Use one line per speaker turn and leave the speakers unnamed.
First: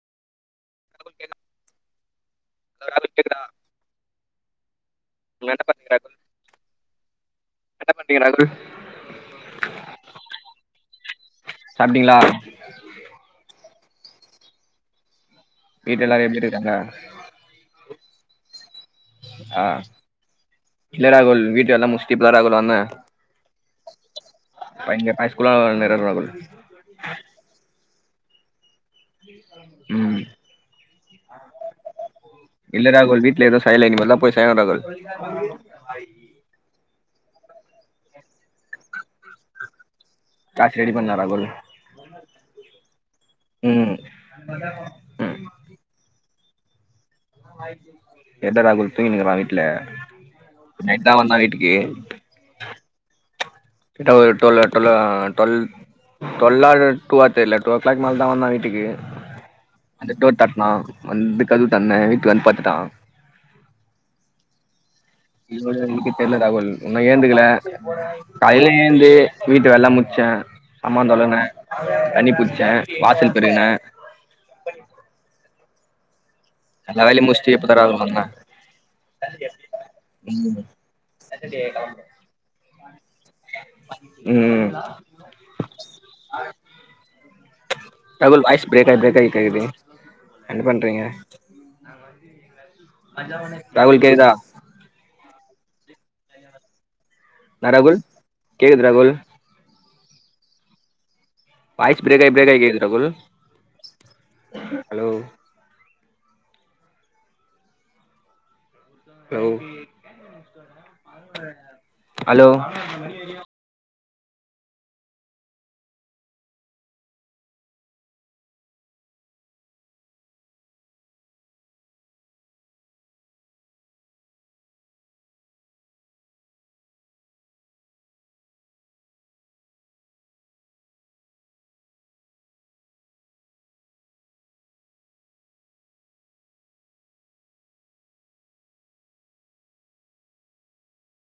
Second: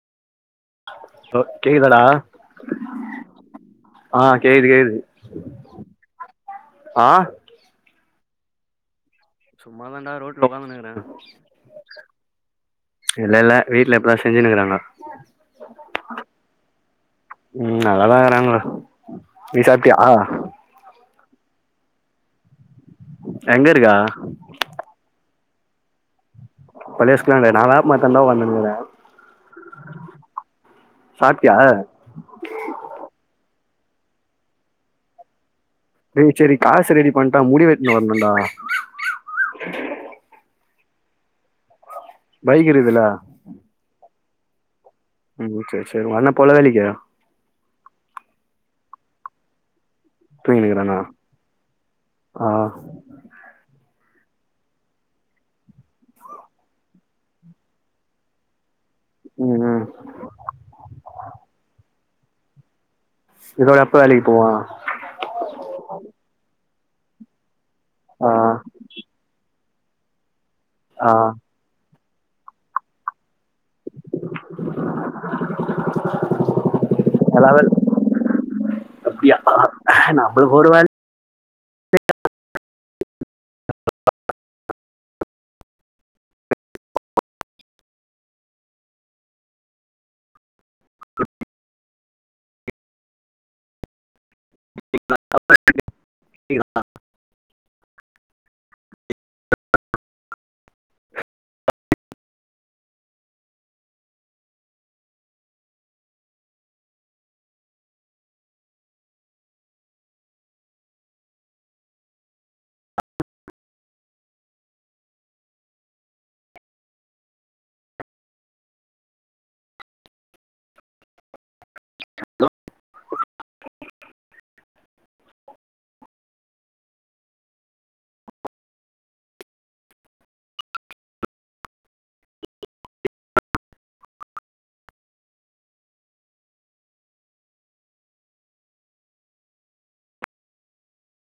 ராகுல் கேக்குதா
ஒ கேக்குதாடா
ராகுல் கேக்குதா
ஆ கேக்குது கேக்குது
என்ன பண்றீங்க ராகுல்
ஆ
என்ன பண்றீங்க ராகுல்
சும்மா தான்டா ரோட்ல உக்காந்துனுக்கிறே
சாப்டிங்களா
இல்ல இல்ல வீட்டல இப்பதா செஞ்சுன்னு இருக்குறாங்க
வீட்டு எல்லாரும் எப்படி இருக்காங்க
ம் அதெல்லா [unintelligible] நீ
ஆ
சாப்ட்டயா
இல்ல ராகுல் வீட்டு வேலலா முடிச்சுட்டு இப்பதா ராகுல் வந்தே
எங்க இருக்க
இங்க பாய்ஸ் ஸ்கூல்ல தா [unintelligible] ராகுல்
பழைய ஸ்கூலாண்ட நா வேப்ப மரத்தாண்ட தா உக்காந்துருக்குறே
ம்
சாப்ட்டியா
இல்ல ராகுல் வீட்ல எதும் செய்யல இனிமேல் தா போய் செய்யனு ராகுல்
டே சேரி காசு ரெடி பண்ட்டா முடி வெட்டினு வரனுன்டா
காசு ரெடி பண்ணு ராகுல்
பைக் இருக்குதுல்ல
ம்
ம் சேர் சேர் உங்க அண்ணே போலைல இன்னைக்கு
எட்ட ரகுல் தூங்கினுக்குறா வீட்டு்ல
தூங்கினுக்குறானா ஆ
கிட்ட ஒரு ட்வல்லோ ட்வல்லோ டுவல் டுவெல்லா டூவா தெர்ல டூ ஓ கிளாக் மேலே தா வந்தா வீட்டுக்கு
ம் ம்
வந்து டோர் தட்டுனா வந்து கதுவு தொறந்தே வீட்டுல வந்து படுத்துட்டான்
இதோட எப்ப வேலைக்கு போவா
[unintelligible] தெரில்ல தகவல் இன்னு ஏந்துக்கல
ஆ
காலைல ஏந்து வீட் வெலல்லா முச்செ அம்மா
ஆ
தொல்லன்ன தண்ணி புச்சே வாசல் பெருக்குன எல்லா வேலயு முச்சுட்டு இப்பதா ராவுக்கு வந்த
அப்டியா நம்மளுக்கு ஒரு வேல
சகஜெ கெளம்பு உம் ராகுல் வாய்ஸ் பிரேக்காகி பிரேக்காகி கேக்குது என்ன பண்றீங்க ராகுல் கேக்தா
[inaudible]
என்ன ராகுல் கேக்குது ராகுல் வாய்ஸ் பிரேக் ஆகி பிரேக் ஆயி கேக்குது ராகுல் ஹலோ ஹலோ ஹலோ